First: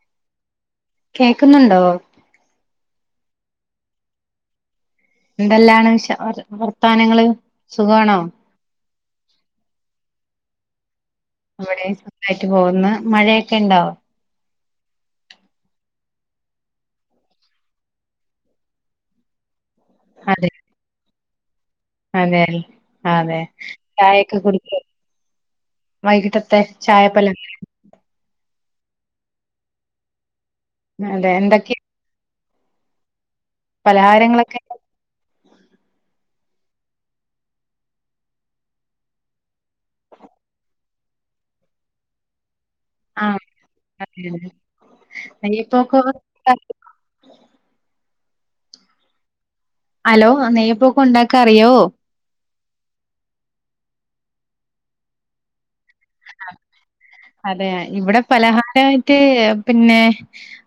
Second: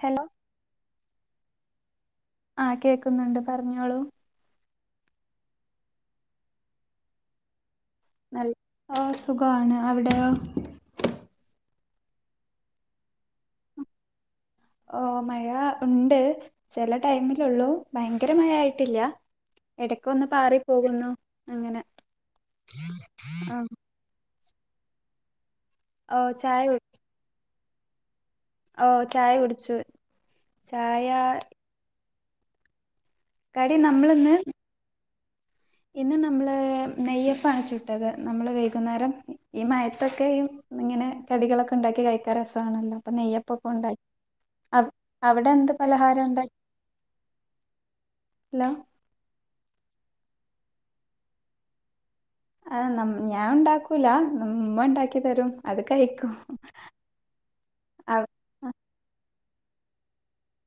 Hello കേക്കുന്നുണ്ടോ? ആഹ് കേൾക്കുന്നുണ്ട് പറഞ്ഞോളൂ എന്തെല്ലാണ് വിഷ വർത്താനങ്ങള് സുഖമാണോ നല്ല ആഹ് സുഖമാണ് അവിടെയോ ഇവ്ടേയും സുഖായിട്ട് പോവ്ന്ന് മഴയെക്കെണ്ടോ ഓഹ് മഴ ഉണ്ട് ചെല ടൈമിലാെള്ളു ഭയങ്കര മഴയായിട്ടില്ലാ എടെക്കാെന്ന് പാറി പോകുന്നു അങ്ങെനെ അതേൽ അതെ ചായെക്കെ കുടിച്ചോ ഓ ചായ വൈകിട്ടെത്തെ ചായപ്പല ഓഹ് ചായ കുടിച്ചു ചായാ അതെ എന്തൊക്കെ കടി നമ്മള്ന്ന് പലഹാരങ്ങളൊക്കെ ഇന്ന് നമ്മള് നെയ്യപ്പാണ് ചുട്ടത് നമ്മള് വെയ്കുന്നാരം ഈ മയത്തൊക്കെ ഇ ങ്ങെനെ കടികളൊക്കെണ്ടാക്കി കഴിക്കാ രസാണല്ലോ പ്പം ആഹ് നെയ്യപ്പൊക്കാെണ്ടായ് അതെ അതെ. അ അവിടെ എന്ത് നെയ്യപ്പൊക്കെ പലഹാരംണ്ടായ് ഹലോ ഹലോ ആഹ് നെയ്യപ്പാെക്കെ ഒണ്ടാക്കാ അറിയോ ആഹ് നം ഞാൻണ്ടാക്കൂലാ മ്മണ്ടാക്കി തെരും അത് കയിക്കും ആഹ് അതേ ഇവ്ടെ പലഹാരായിട്ട് പിന്നേ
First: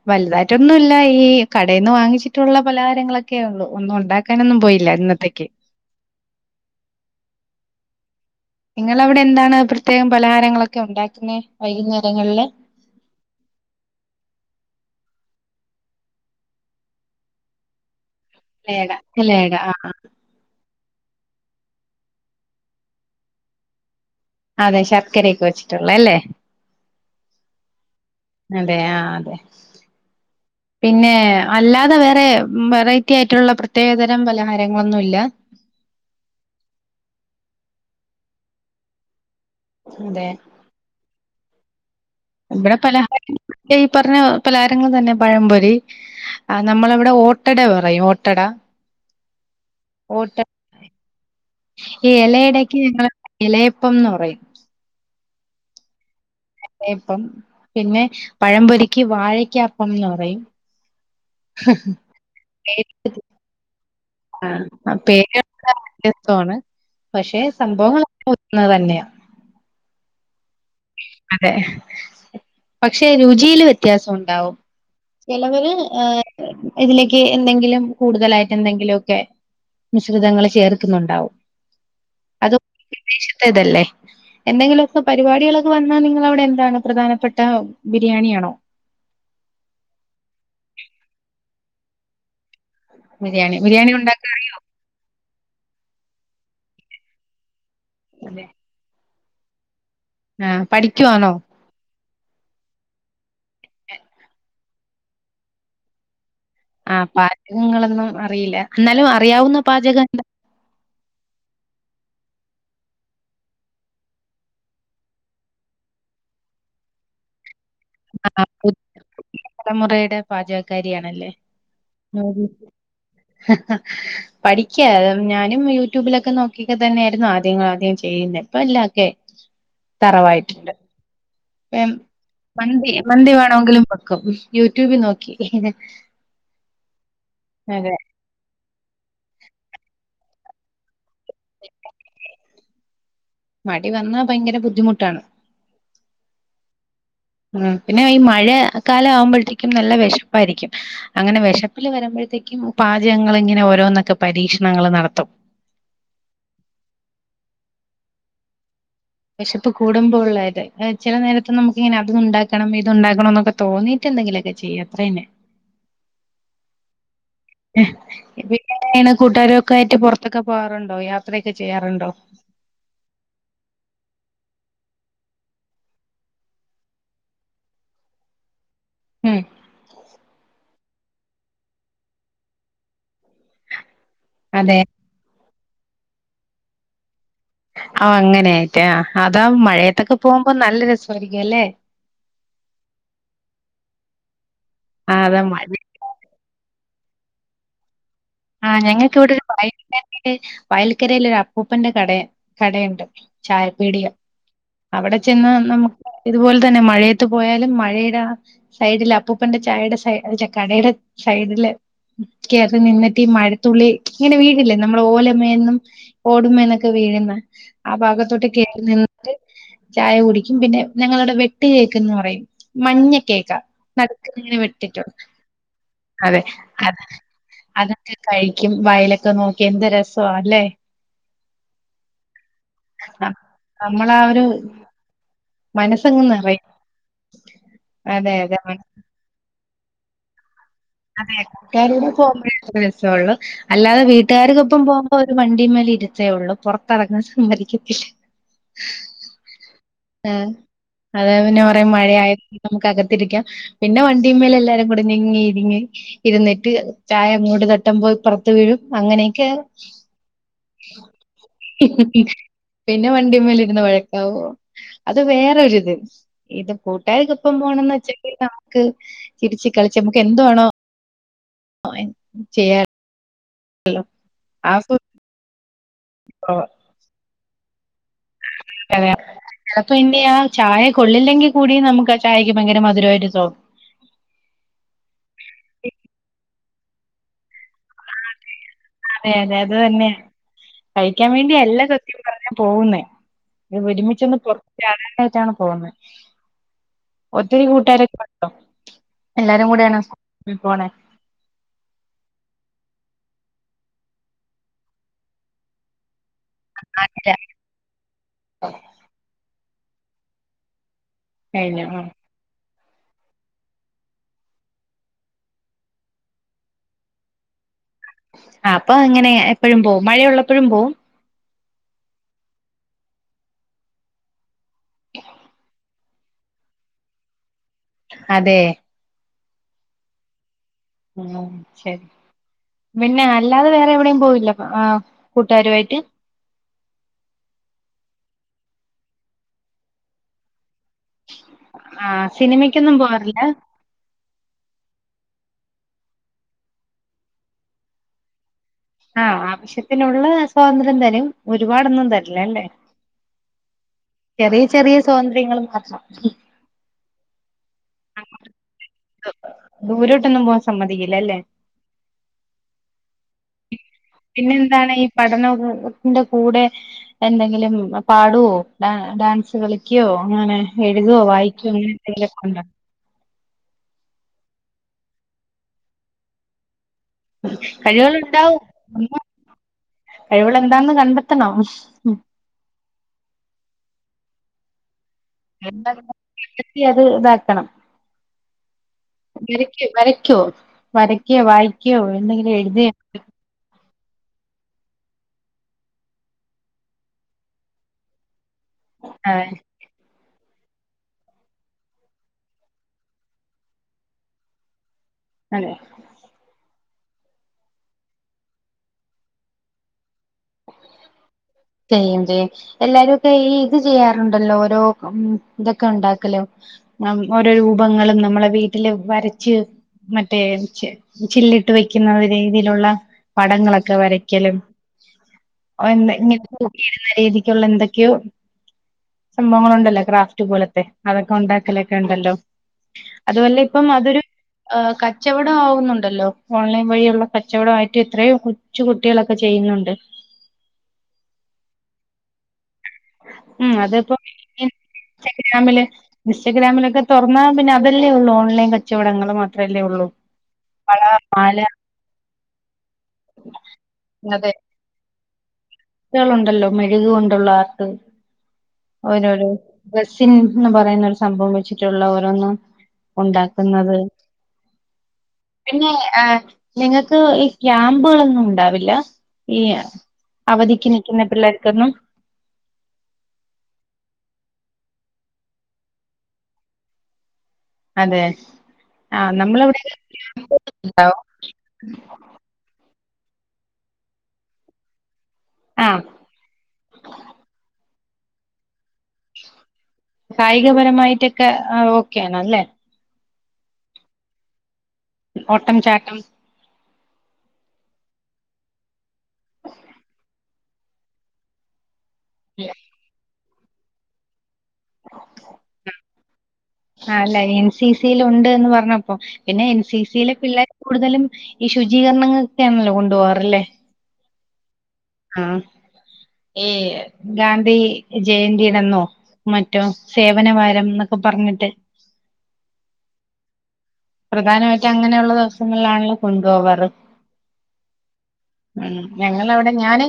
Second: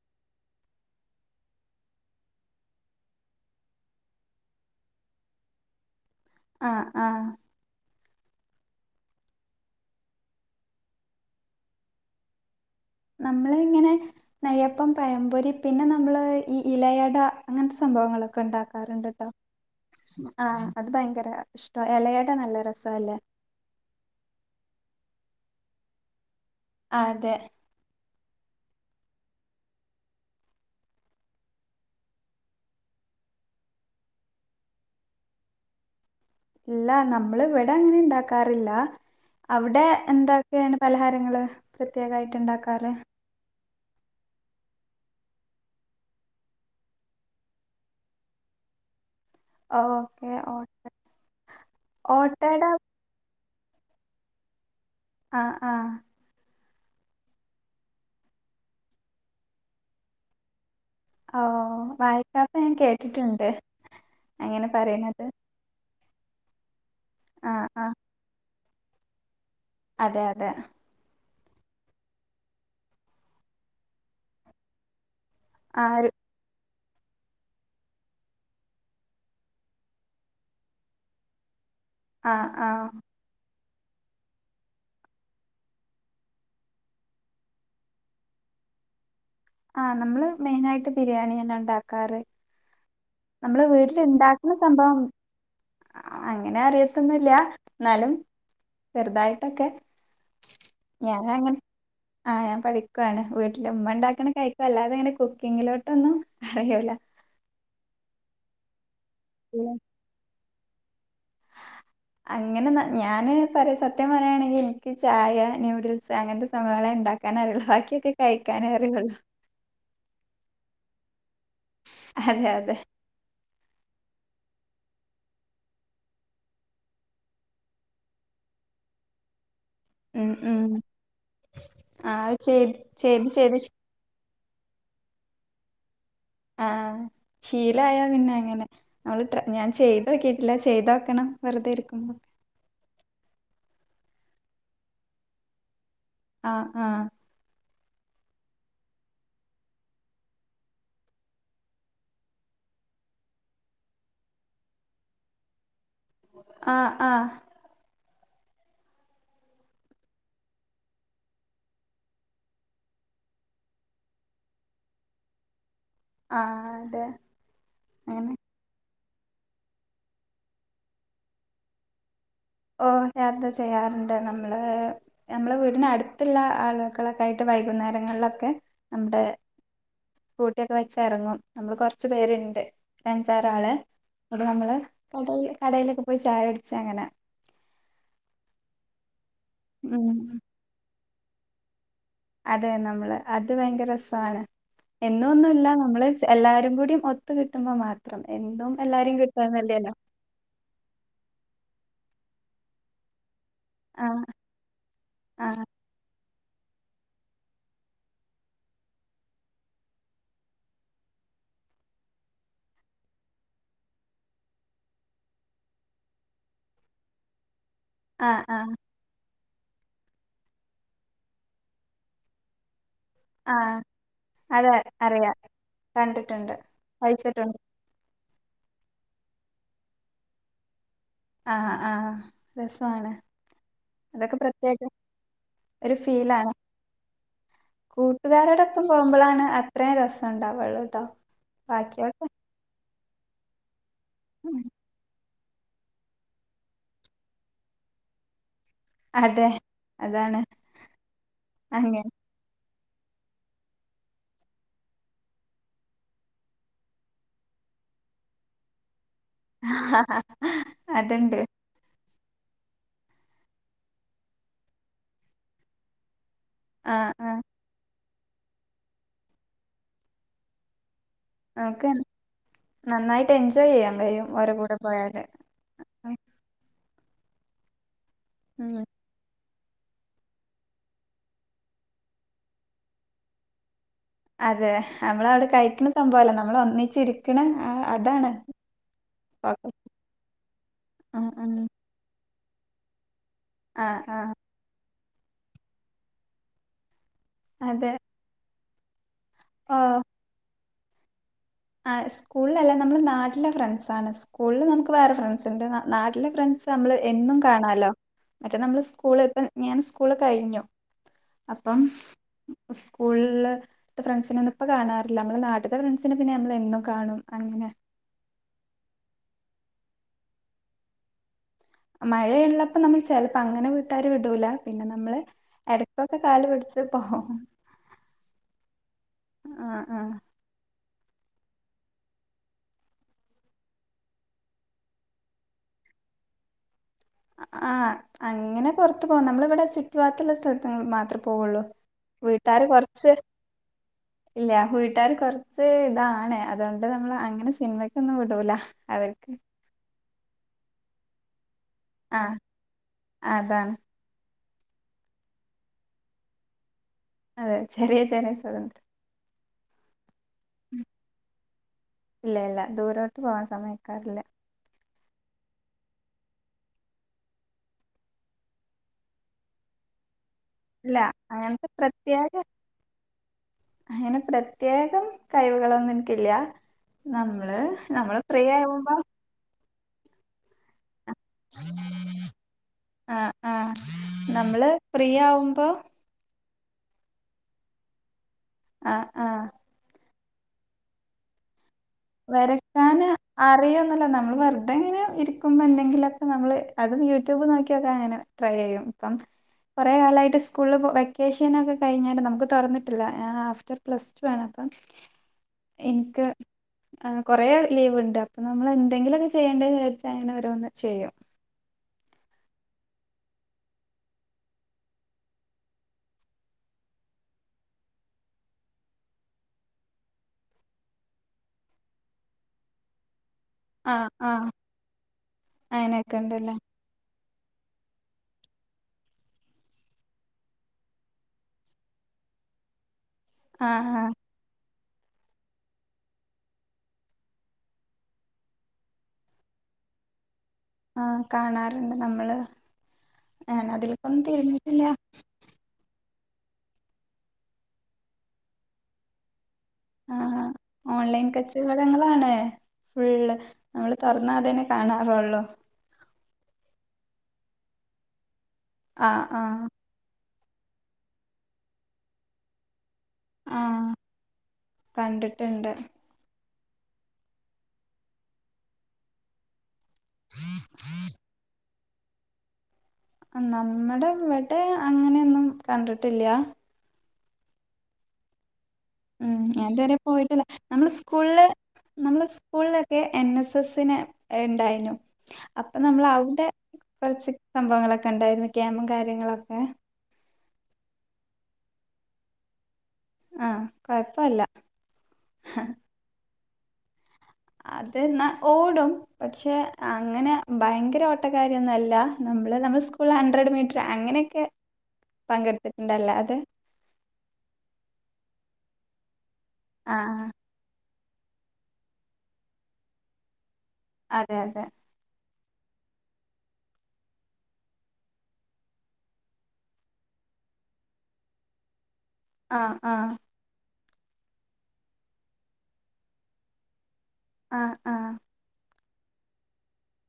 വൽതായ്ട്ടൊന്നുല്ല ഈ കടേന്ന് വാങ്ങിച്ചിട്ടുള്ള പലഹാരങ്ങളൊക്കെ ഒള്ളു ഒന്നും ഉണ്ടാ ക്കാനൊന്നും പോയില്ലാ ഇന്നത്തേക്ക്യ് ആഹ് ആഹ് നിങ്ങളവ്ടെ എന്താണ് പ്രത്യേകം പലഹാരങ്ങളൊക്കെ ഉണ്ടാക്കുന്നെ വൈകുന്നേരെങ്ങെൾല് നമ്മള് ഇങ്ങെനെ നെയ്യപ്പം പയംപൊരി പിന്നെ നമ്മള് ഈ ഇലയടാ അങ്ങൻത്തെ സംഭവങ്ങളൊ ക്കെ ലേട ണ്ടാക്കാറ്ണ്ട്ട്ടോ ലേട ആ ആഹ് അത് ഭയങ്കര ഇഷ്ടാ എലെയട നല്ല രസവല്ലേ അതെ ശർക്കരയൊക്കെ വെച്ചിട്ടുള്ളെ അല്ലേ ആഹ് അതെ അതെ ആഹ് അതെ പിന്നെ അല്ലാതെ വേറെ വെറൈറ്റി ആയിട്ടുള്ള പ്രത്യേകതരം പലഹാരങ്ങളൊന്നും ഇല്ലാ ഇല്ലാ നമ്മള് വെടെ അങ്ങെനെ ഇണ്ടാക്കാറില്ലാ അവ്ടെ അതെ എന്താ ക്കേണ് പൽഹാരങ്ങള് പ്രത്യേകായ് ഇവെടെ പലഹാരങ്ങ ഈ പർഞ്ഞ പലഹാരങ്ങൾ തന്നെ പഴംപൊരി ആഹ് നമ്മളെവെടെ ഓട്ടട പറയും ഓട്ടടാ ഓക്കെ ഓട്ട ഈ ഓട്ടട എലെയടക്ക്യ് ഇങ്ങളെ എലെയപ്പം ന്ന് പറയും ആഹ് ആഹ് ലെയപ്പം പിന്നെ പഴംപൊരിക്ക്യ് വാഴക്ക്യാ അപ്പംന്ന് പറെയും ഓഹ് വായിക്കാപ്പം ഞാൻ പേര് കേട്ടിട്ട്ണ്ട് അങ്ങെനെ പറയ്ണെത് ത്തോണ് പക്ഷേ ആ ആ സംഭവം [unintelligible] തന്നെയാ അതെ അതെ അതെ പക്ഷെ രുചിയില് വെത്യാസ ഒണ്ടാവും ചെലെവെര് ആ ഒരു ഏഹ് ഇതിലേക്ക്യ് എന്തെങ്കിലും കൂട്തലായിട്ടെന്തെങ്കിലൊക്കെ മിശ്രിതങ്ങെള് ചേർക്ക്ന്നുണ്ടാവും ആ അതൊ ആ വിദേശെത്തെ ഇതല്ലേ എന്തെങ്കിലാെക്കെ പരിപാടികളൊ വന്നാ നിങ്ങളവ്ടെ എന്താണ് പ്രധാനപ്പെട്ടാ ബിരിയാണി ആണോ ആഹ് നമ്മള് മെയ്നായ്ട്ട് ബിരിയാണി തന്നെ ഉണ്ടാക്കാറ് ബിരിയാണി നമ്മള് ബിരിയാണി വീട്ട്ല് ഇണ്ടാക്ക്ണ സംഭവം അങ്ങെനെ അറിയത്തൊന്നുല്ലാ ന്നാലും ഉണ്ടാക്കാറില്ലേ ചെർതായ്ട്ടൊക്കെ ആ ഞാന പഠിക്കുവാണോ അങ്ങനെ ആഹ് ഞാൻ പഠിക്കുവാണ് വീട്ടിലുമ്മ ണ്ടാക്കണ കഴിക്ക അല്ലാതെ ങ്ങനെ കുക്കിങ്ങിലോട്ടൊന്നും അറിയൂല ആഹ് പാചകങ്ങളൊന്നും അറിയില്ല എന്നാലും അറിയാവുന്ന ഇല്ല. പാചകം എന്താ അങ്ങനെ ഞാന് പറ സത്യം പറയാണെങ്കിൽ എനിക്ക് ചായ ന്യൂഡിൽസ് അങ്ങനത്തെ സഭങ്ങളെ ഉണ്ടാക്ക കനാരള് ഹാക്കി ആഹ് തലമുറയുടെ പാചകക്കാരിയാണല്ലേ അതെ അതെ പഠിക്ക ഞാനും യൂട്യൂബിലൊക്കെ നോക്കിക്കെ തന്നെയായിരുന്നു ആദ്യങ്ങ ആദ്യം ചെയ്യുന്നത് ഇപ്പ എല്ലാം ഒക്കെ ഉം ഉം തറവായിട്ടുണ്ട്ം ആ അത് ചെയ്ത് മന്തി ചെയ്ത് മന്തി ചെയ്ത് വേണമെങ്കിലും വെക്കും യൂട്യൂബിൽ നോക്കി ആഹ് അതെ ശീലായ പിന്നെ അങ്ങനെ നമ്മള് ട്ര ഞാൻ ചെയ്ത്ക്കിട്ടില്ല ചെയ്ത ക്കണം വെറുതെ ഇരിക്കുമ്പോ മടി വന്നാൽ ഭയങ്കര ബുദ്ധിമുട്ടാണ് ആഹ് ആഹ് ഉ പിന്നെ ഈ മഴ കാലാവുമ്പോഴത്തേക്കും നല്ല വിശപ്പായിരിക്കും അങ്ങനെ വിശപ്പില് വരുമ്പോഴത്തേക്കും പാചകങ്ങള് ഇങ്ങനെ ഓരോന്നൊക്കെ പരീക്ഷണങ്ങൾ ഓരോന്നൊക്കെ നടത്തും ആഹ് ആഹ് വിശപ്പ്കുടുമ്പോൾള്ളതത് ചില നേരത്ത് നമുക്ക് ഇങ്ങനെ അതത് ഉണ്ടാക്കണം ഇത് ഉണ്ടാക്കണം എന്നൊക്കെ തോന്നിട്ട് ക്ക് എന്തെങ്കിലൊക്കെ ചെയ്യ അത്രന്നെ ആഹ് അതെ അങ്ങനെ കൂട്ടുകാരുംക്കെ ആയിട്ട് പുറത്തൊക്കെ പോകാറുണ്ടോ യാത്രയൊക്കെ ചെയ്യാറുണ്ടോ ഓഹ് യാത്ര ചെയ്യാറുണ്ട് നമ്മള് നമ്മുടെ വീടിന അടുത്തുള്ള ആളുകളൾക്കൊയിയിട്ട് വൈകുന്നേരങ്ങളിലൊക്കെ നമ്മുടെ ഉം കൂട്ടിയൊക്കെ വെച്ച ഇറങ്ങും നമ്മള് കൊറച്ചു പേരുണ്ട് ഒരു അഞ്ചാറാള് ന്നട്ട് നമ്മള് അതെ കട കടേല്ലൊക്കെ പോയി ചായ കുടിച്ച അങ്ങനെ ആ അങ്ങനൊയിട്ടേ അതാ മഴയത്തൊക്കെ ഉം പോകുമ്പോ നല്ല രസമായിരിക്കും അല്ലേ അതെ നമ്മള് അത് ഭയങ്കര രസമാണ് ആ അതാ മഴ എന്നുംന്നുമല്ല നമ്മള് എല്ലാരും കൂടി ഒത്ത് കിട്ടുമ്പോ മാത്രം എന്തും എല്ലാരും കിട്ടാന്നല്ലേോ വയൽക്കരൽ ഒരു അപ്പൂപ്പന്റെ കട കടയുണ്ട് ആ ചായപ്പീടിയ അവിടെ ആ ചെന്ന് നമുക്ക് ഇതുപോലെ തന്നെ മഴയത്ത് പോയാലും മഴയുടെ ആ സൈഡില് അപ്പൂപ്പന്റെ ചായയുടെ സൈ കടയുടെ സൈഡില് കേറി നിന്ന് ഈ മഴത്തുള്ളി ഇങ്ങനെ വീഴില്ലേ നമ്മളെ ഓലമന്നും ഓടുമേന്നൊക്കെ വീഴുന്ന ആ ഭാഗത്തോട്ട് കേറി നിന്ന് ചായ കുടിക്കും പിന്നെ ഞങ്ങളുടെ വെട്ട് കേക്കന്ന് പറയും മഞ്ഞ കേക്ക ആ നടക്കുങ്ങനെ അത് വെട്ടിട്ടോ അറിയാം അതെ കണ്ടിട്ടുണ്ട് അ കഴിച്ചിട്ടുണ്ട് അത കഴിക്കും വയലൊക്കെ നോക്കി എന്ത് രാസവ അല്ലേ ആ ആ രസാണ് ആഹ് നമ്മളാ അതൊക്കെ ഒരു പ്രത്യേക ഒരു മനസ്സങ്ങ് ഫീലാണ് നിറയും അതെ അതെ മന കൂട്ടുകാരോടൊപ്പം പോകുമ്പളാണ്അത്രയും രസംണ്ടാവുള്ളു അതെ കൂട്ടുകാരുടെ പോകുമ്പോഴേ രസള്ളൂ അല്ലാതെ ഉം. വീട്ടുകാർക്കൊപ്പം പോകുമ്പോ വണ്ടിമ്മൽ ഇരുത്തേ ഉള്ളൂ പുറത്തെറങ്ങാൻ സംമ്മരിക്കത്തില്ലേ അതെ ആ അതാണ് അത പിന്നെ കുറെേ മഴ അങ്ങനെ ആയ നമുക്ക് അകത്തിരിക്കാം പിന്നെ വണ്ടിമ്മല് എല്ലാരും കൂടെ നിങ്ങി ഇരിങ്ങ ഇരുന്നിട്ട് ചായ അങ്ങൂട് തട്ടൻ പോയി പൊറത്ത് വീഴും അങ്ങനെയൊക്കെ അത്ണ്ട്. പിന്നെ വണ്ടിമ്മലിരുന്ന് വഴക്കാവോ, അത് വേറൊരിത്. ഇത് ആ ആ കൂട്ടുകാർക്ക്പ്പം പോണംന്ന് വെച്ചെങ്കിൽ നമുക്ക് ചിരിച്ച് കളിച്ച് നമുക്ക് എന്തുവേണോ നമുക്ക് നന്നായിട്ട് എൻജോയ് ചെയ്യാൻ കഴിയും ഓരെ കൂടെ പോയാല്. ആഹ്. ഉം. അതെ അപ്പ ഇന്ന് ഞാൻ ചായ കൊള്ളില്ലെങ്കി കൂടി നമുക്ക് ആ ചായയ്ക്ക് ഭയങ്കര മധുരവായിട്ട് തോന്നും. അതെ അമ്മളവ്ടെ കഴിക്ക്ണ സംഭവല്ല നമ്മള് ഒന്നിച്ചിരിക്ക്ണെ അതാണ്. ഫോക്കസ്. മേനേജറെന്നെ, കഴിക്കാൻ ആഹ് വേണ്ടി ആഹ്. എല്ല സത്യം പറഞ്ഞാ പോകുന്നേ ത് ആഹ് ആഹ്. ഒരുമിച്ചൊന്ന് പൊർത്ത് ചാടാനായിട്ടാണ് പോകുന്നത്. ഒത്തിരി അതെ. കൂട്ടുകാരൊക്കെ [unintelligible] [unintelligible] എല്ലാരും കൂടേണ് ഓഹ്. ഉം, പോണെ ആഹ്, സ്കൂള്ലല്ല നമ്മള് നാട്ടിലെ ഫ്രണ്ട്സാണ്. സ്കൂൾള് നമുക്ക് വേറെ ഫ്രണ്ട് സ്ണ്ട്, നാട്ടിലെ ഫ്രണ്ട്സമ്മള് ആല്ല എന്നും കാണാലോ മറ്റേ നമ്മള് സ്കൂള് ഇപ്പ ഞാൻ സ്കൂള് കഴിഞ്ഞു. അപ്പം കഴിഞ്ഞു മ്, സ്കൂൾള് തെ ഫ്രണ്ട്സിനൊന്നും ഇപ്പ കാണാറില്ല. അമ്മള് നാട്ട്ത്തെ ഫ്രണ്ട്സിന് പിന്നെ നമ്മള് എന്നും കാണും അങ്ങനെ ആഹ്, അപ്പൊ അങ്ങനെ എപ്പഴും പോവും. മഴയുള്ളപ്പഴും പോവും? മഴയുള്ളപ്പം നമ്മൾ ചെലപ്പൊ അങ്ങനെ വീട്ടാര് വിടൂല, പിന്നെ നമ്മള് എട ക്കൊക്കെ കാല് പിടിച്ച് പോവും. അതെ. ആഹ്, ആഹ് ഉം, ശരി പിന്നെ അല്ലാതെ വേറെ എവിടെയും പോയില്ല ആഹ് കൂട്ടുകാരുവായിട്ട്. ആഹ്, അങ്ങനെ പൊർത്തു പോകും നമ്മളവടെ ചുറ്റുവാത്തുള്ള സ്ഥലത്ത്ങ്ങൽ മാത് ത്ര പോവൊള്ളൂ ആ വീട്ടാര് സിനിമയ്ക്കൊന്നും കൊറച്ച് പോവാറില്ല ഇല്ല വീട്ടാര് കൊർച്ച് ഇതാണ് അതുകൊണ്ട് നമ്മള് അങ്ങനെ സിനിമക്കൊന്നും വിടൂല. അവർക്ക് ആഹ്, ആവശ്യത്തിനുള്ള സ്വാതന്ത്ര്യം തരും. ഒരുപാടൊന്നും ആ തരില്ലല്ലേ? അതാണ് ചെറിയ ചെറിയ സ്വാതന്ത്ര്യങ്ങള് മാത്രം. അതെ, ചെറിയ ചെറിയ സ്വാതന്ത്ര്യം. [unintelligible] ദൂരോട്ടൊന്നും പോവാൻ സമ്മതിക്കില്ല അല്ലേ? ഇല്ല ഇല്ല. ദൂരോട്ട് പോവാൻ സമ്മയ്ക്കാറില്ല. പിന്നെ എന്താണ് ഈ പഠനോകോത്തിന്റെ കൂടെ എന്തെങ്കിലും പാടുവോ ഡാ ഡാൻസ് കളിക്ക്യോ അങ്ങനെ ഇല്ല എഴുതോ വായിക്കോ അങ്ങനത്തെ അങ്ങനെ എന്തെങ്കിലും പ്രത്യേക ഒക്കെണ്ടോ? അങ്ങനെ പ്രത്യേകം കഴിവുകളൊന്നുംൻക്കില്ല്യ. നമ്മള് നമ്മള് ഫ്രീ കഴിവുകളുണ്ടാവും ആവുമ്പൊ കഴിവ്കളെന്താന്ന് കണ്ടെ ആഹ്, ആഹ് നമ്മള് ഫ്രീ ആവു [unintelligible] കണ്ടെത്തി അത് താക്കണം. ആഹ്, ആഹ് വരയ്ക്കോ വരയ്ക്കോ വായിക്കോ എന്തെങ്കിലും എഴുതെ അറിയോന്നല്ല നമ്മൾ വെർതെങ്ങനെ ഇരിക്കുമ്പൊന്തെങ്കിലൊക്കെ നമ്മള് അതും യൂട്യൂബ് നോക്കിയൊക്കെ അങ്ങനെ ട്രൈ ചെയ്യും ഇപ്പം അതെ കൊറേ കാലായിട്ട് സ്കൂൾല് വെക്കേഷനൊക്കെ കഴിഞ്ഞാല് നമുക്ക് തൊറന്നിട്ടില്ല ഞാൻ ആഫ്റ്റർ പ്ലസ് ടു ആണ് അപ്പം. അതെ ന്ക്ക് ആഹ് കൊറേ ലീവ്ണ്ട്. അപ്പൊ നമ്മള് എന്തെങ്കിലൊക്കെ ചെയ്യേണ്ടേന്ന് വിചാരിച്ചു അങ്ങനെ ഓരോന്ന് ചെയ്യും. ചെയ്യും ചെയ്യും എല്ലാരൊക്കെ ഈ ഇത് ചെയ്യാറുണ്ടല്ലോ ഓരോ ഉം ഇതൊക്കെ ഉണ്ടാക്കലും നമുക്ക് ഓരോ രൂപങ്ങളും നമ്മളെ വീട്ടില് വരച്ച് മറ്റേ ച് ചില്ലിട്ട് വെക്കുന്ന രീതിയിലുള്ള പടങ്ങളൊക്കെ ആഹ് ആഹ് വരയ്ക്കലും ഓഹ് എന്താ അങ്ങനെയൊക്കെ ഇങ്ങനെ ഉണ്ടല്ലേ തൂക്കിയിടുന്ന രീതിക്കുള്ള എന്തൊക്കെയോ സംഭവങ്ങളൊണ്ടല്ലോ ക്രാഫ്റ്റ് പോലത്തെ. അതൊക്കെ ഉണ്ടാക്കലൊക്കെ ഉണ്ടല്ലോ അതുവല്ല ഇപ്പം ആഹ് ആഹ് അതൊരു കച്ചവടം ആവുന്നുണ്ടല്ലോ ഓൺലൈൻ വഴിയുള്ള കച്ചവടമായിട്ട് എത്രയോ കൊച്ച് കുട്ടികളൊക്കെ ചെയ്യുന്നുണ്ട് ആഹ്, കാണാറുണ്ട് നമ്മള്. ഉം എന്നാ അതിപ്പോ അതിലേക്കൊന്നും തിരിഞ്ഞിട്ടില്ല. ഇൻസ്റ്റഗ്രാമില് ഇൻസ്റ്റഗ്രാമിലൊക്കെ തോറന്നാ പിന്നെ അതല്ലേ ഒള്ളൂ ഓൺലൈൻ കച്ചവടങ്ങള് മാത്രം. ആഹ്, ഓൺലൈൻ കച്ചവടങ്ങളാണ് ഫുള്ള്. നമ്മള് തൊറന്നാ അതന്നെ കാണാറൊള്ളൂ. ട്ട്കളുണ്ടല്ലോ മെഴുക് കൊണ്ടുള്ള ആർട്ട്. ആഹ് ഓരോരോ ആഹ് ഗസിൻ എന്ന് പറയുന്ന ഒരു സംഭവം വെച്ചിട്ടുള്ള ഓരോന്ന് ആഹ് ഉണ്ടാക്കുന്നത്. കണ്ടിട്ടുണ്ട് പിന്നെ ആഹ് നിങ്ങക്ക് ഈ ക്യാമ്പ്കളൊന്നും ഉണ്ടാവില്ല? ഈ അവധിക്ക് നിക്ക്ന്ന പിള്ളേർക്കൊന്നും നമ്മടെ ഇവിടെ അങ്ങനെയൊന്നും കണ്ടിട്ടില്ല. അതെ ആഹ് ഉം ഞാൻ നമ്മളിവിടെ ഇതുവരെ പോയിട്ടില്ല. നമ്മള് ഉണ്ടാവും സ്കൂൾള് നമ്മള് സ്കൂൾലെക്കെ എൻ എസ് എസിന് ഇണ്ടായ്നു. അപ്പ ആഹ് നമ്മള് അവിടെ കൊറച്ച് സംഭവങ്ങളൊക്കെ ഉണ്ടായിരുന്നു ക്യാമ്പും കാര്യങ്ങളൊക്കെ. കായികപരമായിട്ടൊക്കെ ഓക്കെയാണല്ലേ. ആഹ് കൊഴപ്പല്ല. ഓട്ടം, ചാട്ടം അതന്ന ഓടും പക്ഷെ അങ്ങനെ ഭയങ്കര ഓട്ടക്കാരിയൊന്നല്ല. നമ്മള് നമ്മടെ സ്കൂളില് ഹൺഡ്രഡ് മീറ്റർ അങ്ങനെയൊക്കെ പങ്കെടുത്തിട്ടുണ്ട്. അല്ലാതെ ആഹ്, അല്ല എൻ സി സിൽ ഉണ്ട് എന്ന് പറഞ്ഞപ്പോ പിന്നെ എൻ സി ആഹ് സിയിലെ പിള്ളേരെ കൂടുതലും ഈ ശുചീകരണങ്ങക്കെയാണല്ലോ കൊണ്ടുപോകാറല്ലേ? അതെ അതെ ആഹ് ഈ ഗാന്ധി ജയന്തിടന്നോ മറ്റോ സേവനവാരം എന്നൊക്കെ പറഞ്ഞിട്ട് ആഹ് ആഹ് പ്രധാനമായിട്ടും അങ്ങനെയുള്ള ദിവസങ്ങളിലാണല്ലോ കൊണ്ടുപോവാറ്. ആഹ് ആഹ് ഉം ഞങ്ങളവിടെ ഞാന്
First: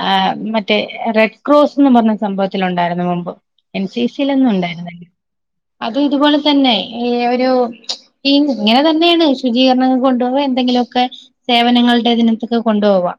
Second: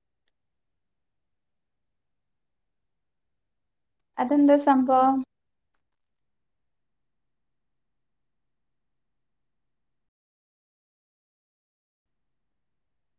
ആഹ് മറ്റേ റെഡ് ക്രോസ്ന്ന് പറഞ്ഞ സംഭവത്തിലുണ്ടായിരുന്നു മുമ്പ്. എൻ സി സിലൊന്നും അതെന്താ ഉണ്ടായിരുന്നില്ല. സംഭവം അത് ഇതുപോലെ തന്നെ ഈ ഒരു ടീം ഇങ്ങനെ തന്നേണ് ശുചീകരണങ്ങൾക്ക് കൊണ്ടുപോവെ എന്തെങ്കിലൊക്കെ സേവനങ്ങളുടെ ഇതിനത്തെക്കെ കൊണ്ടുപോവാ.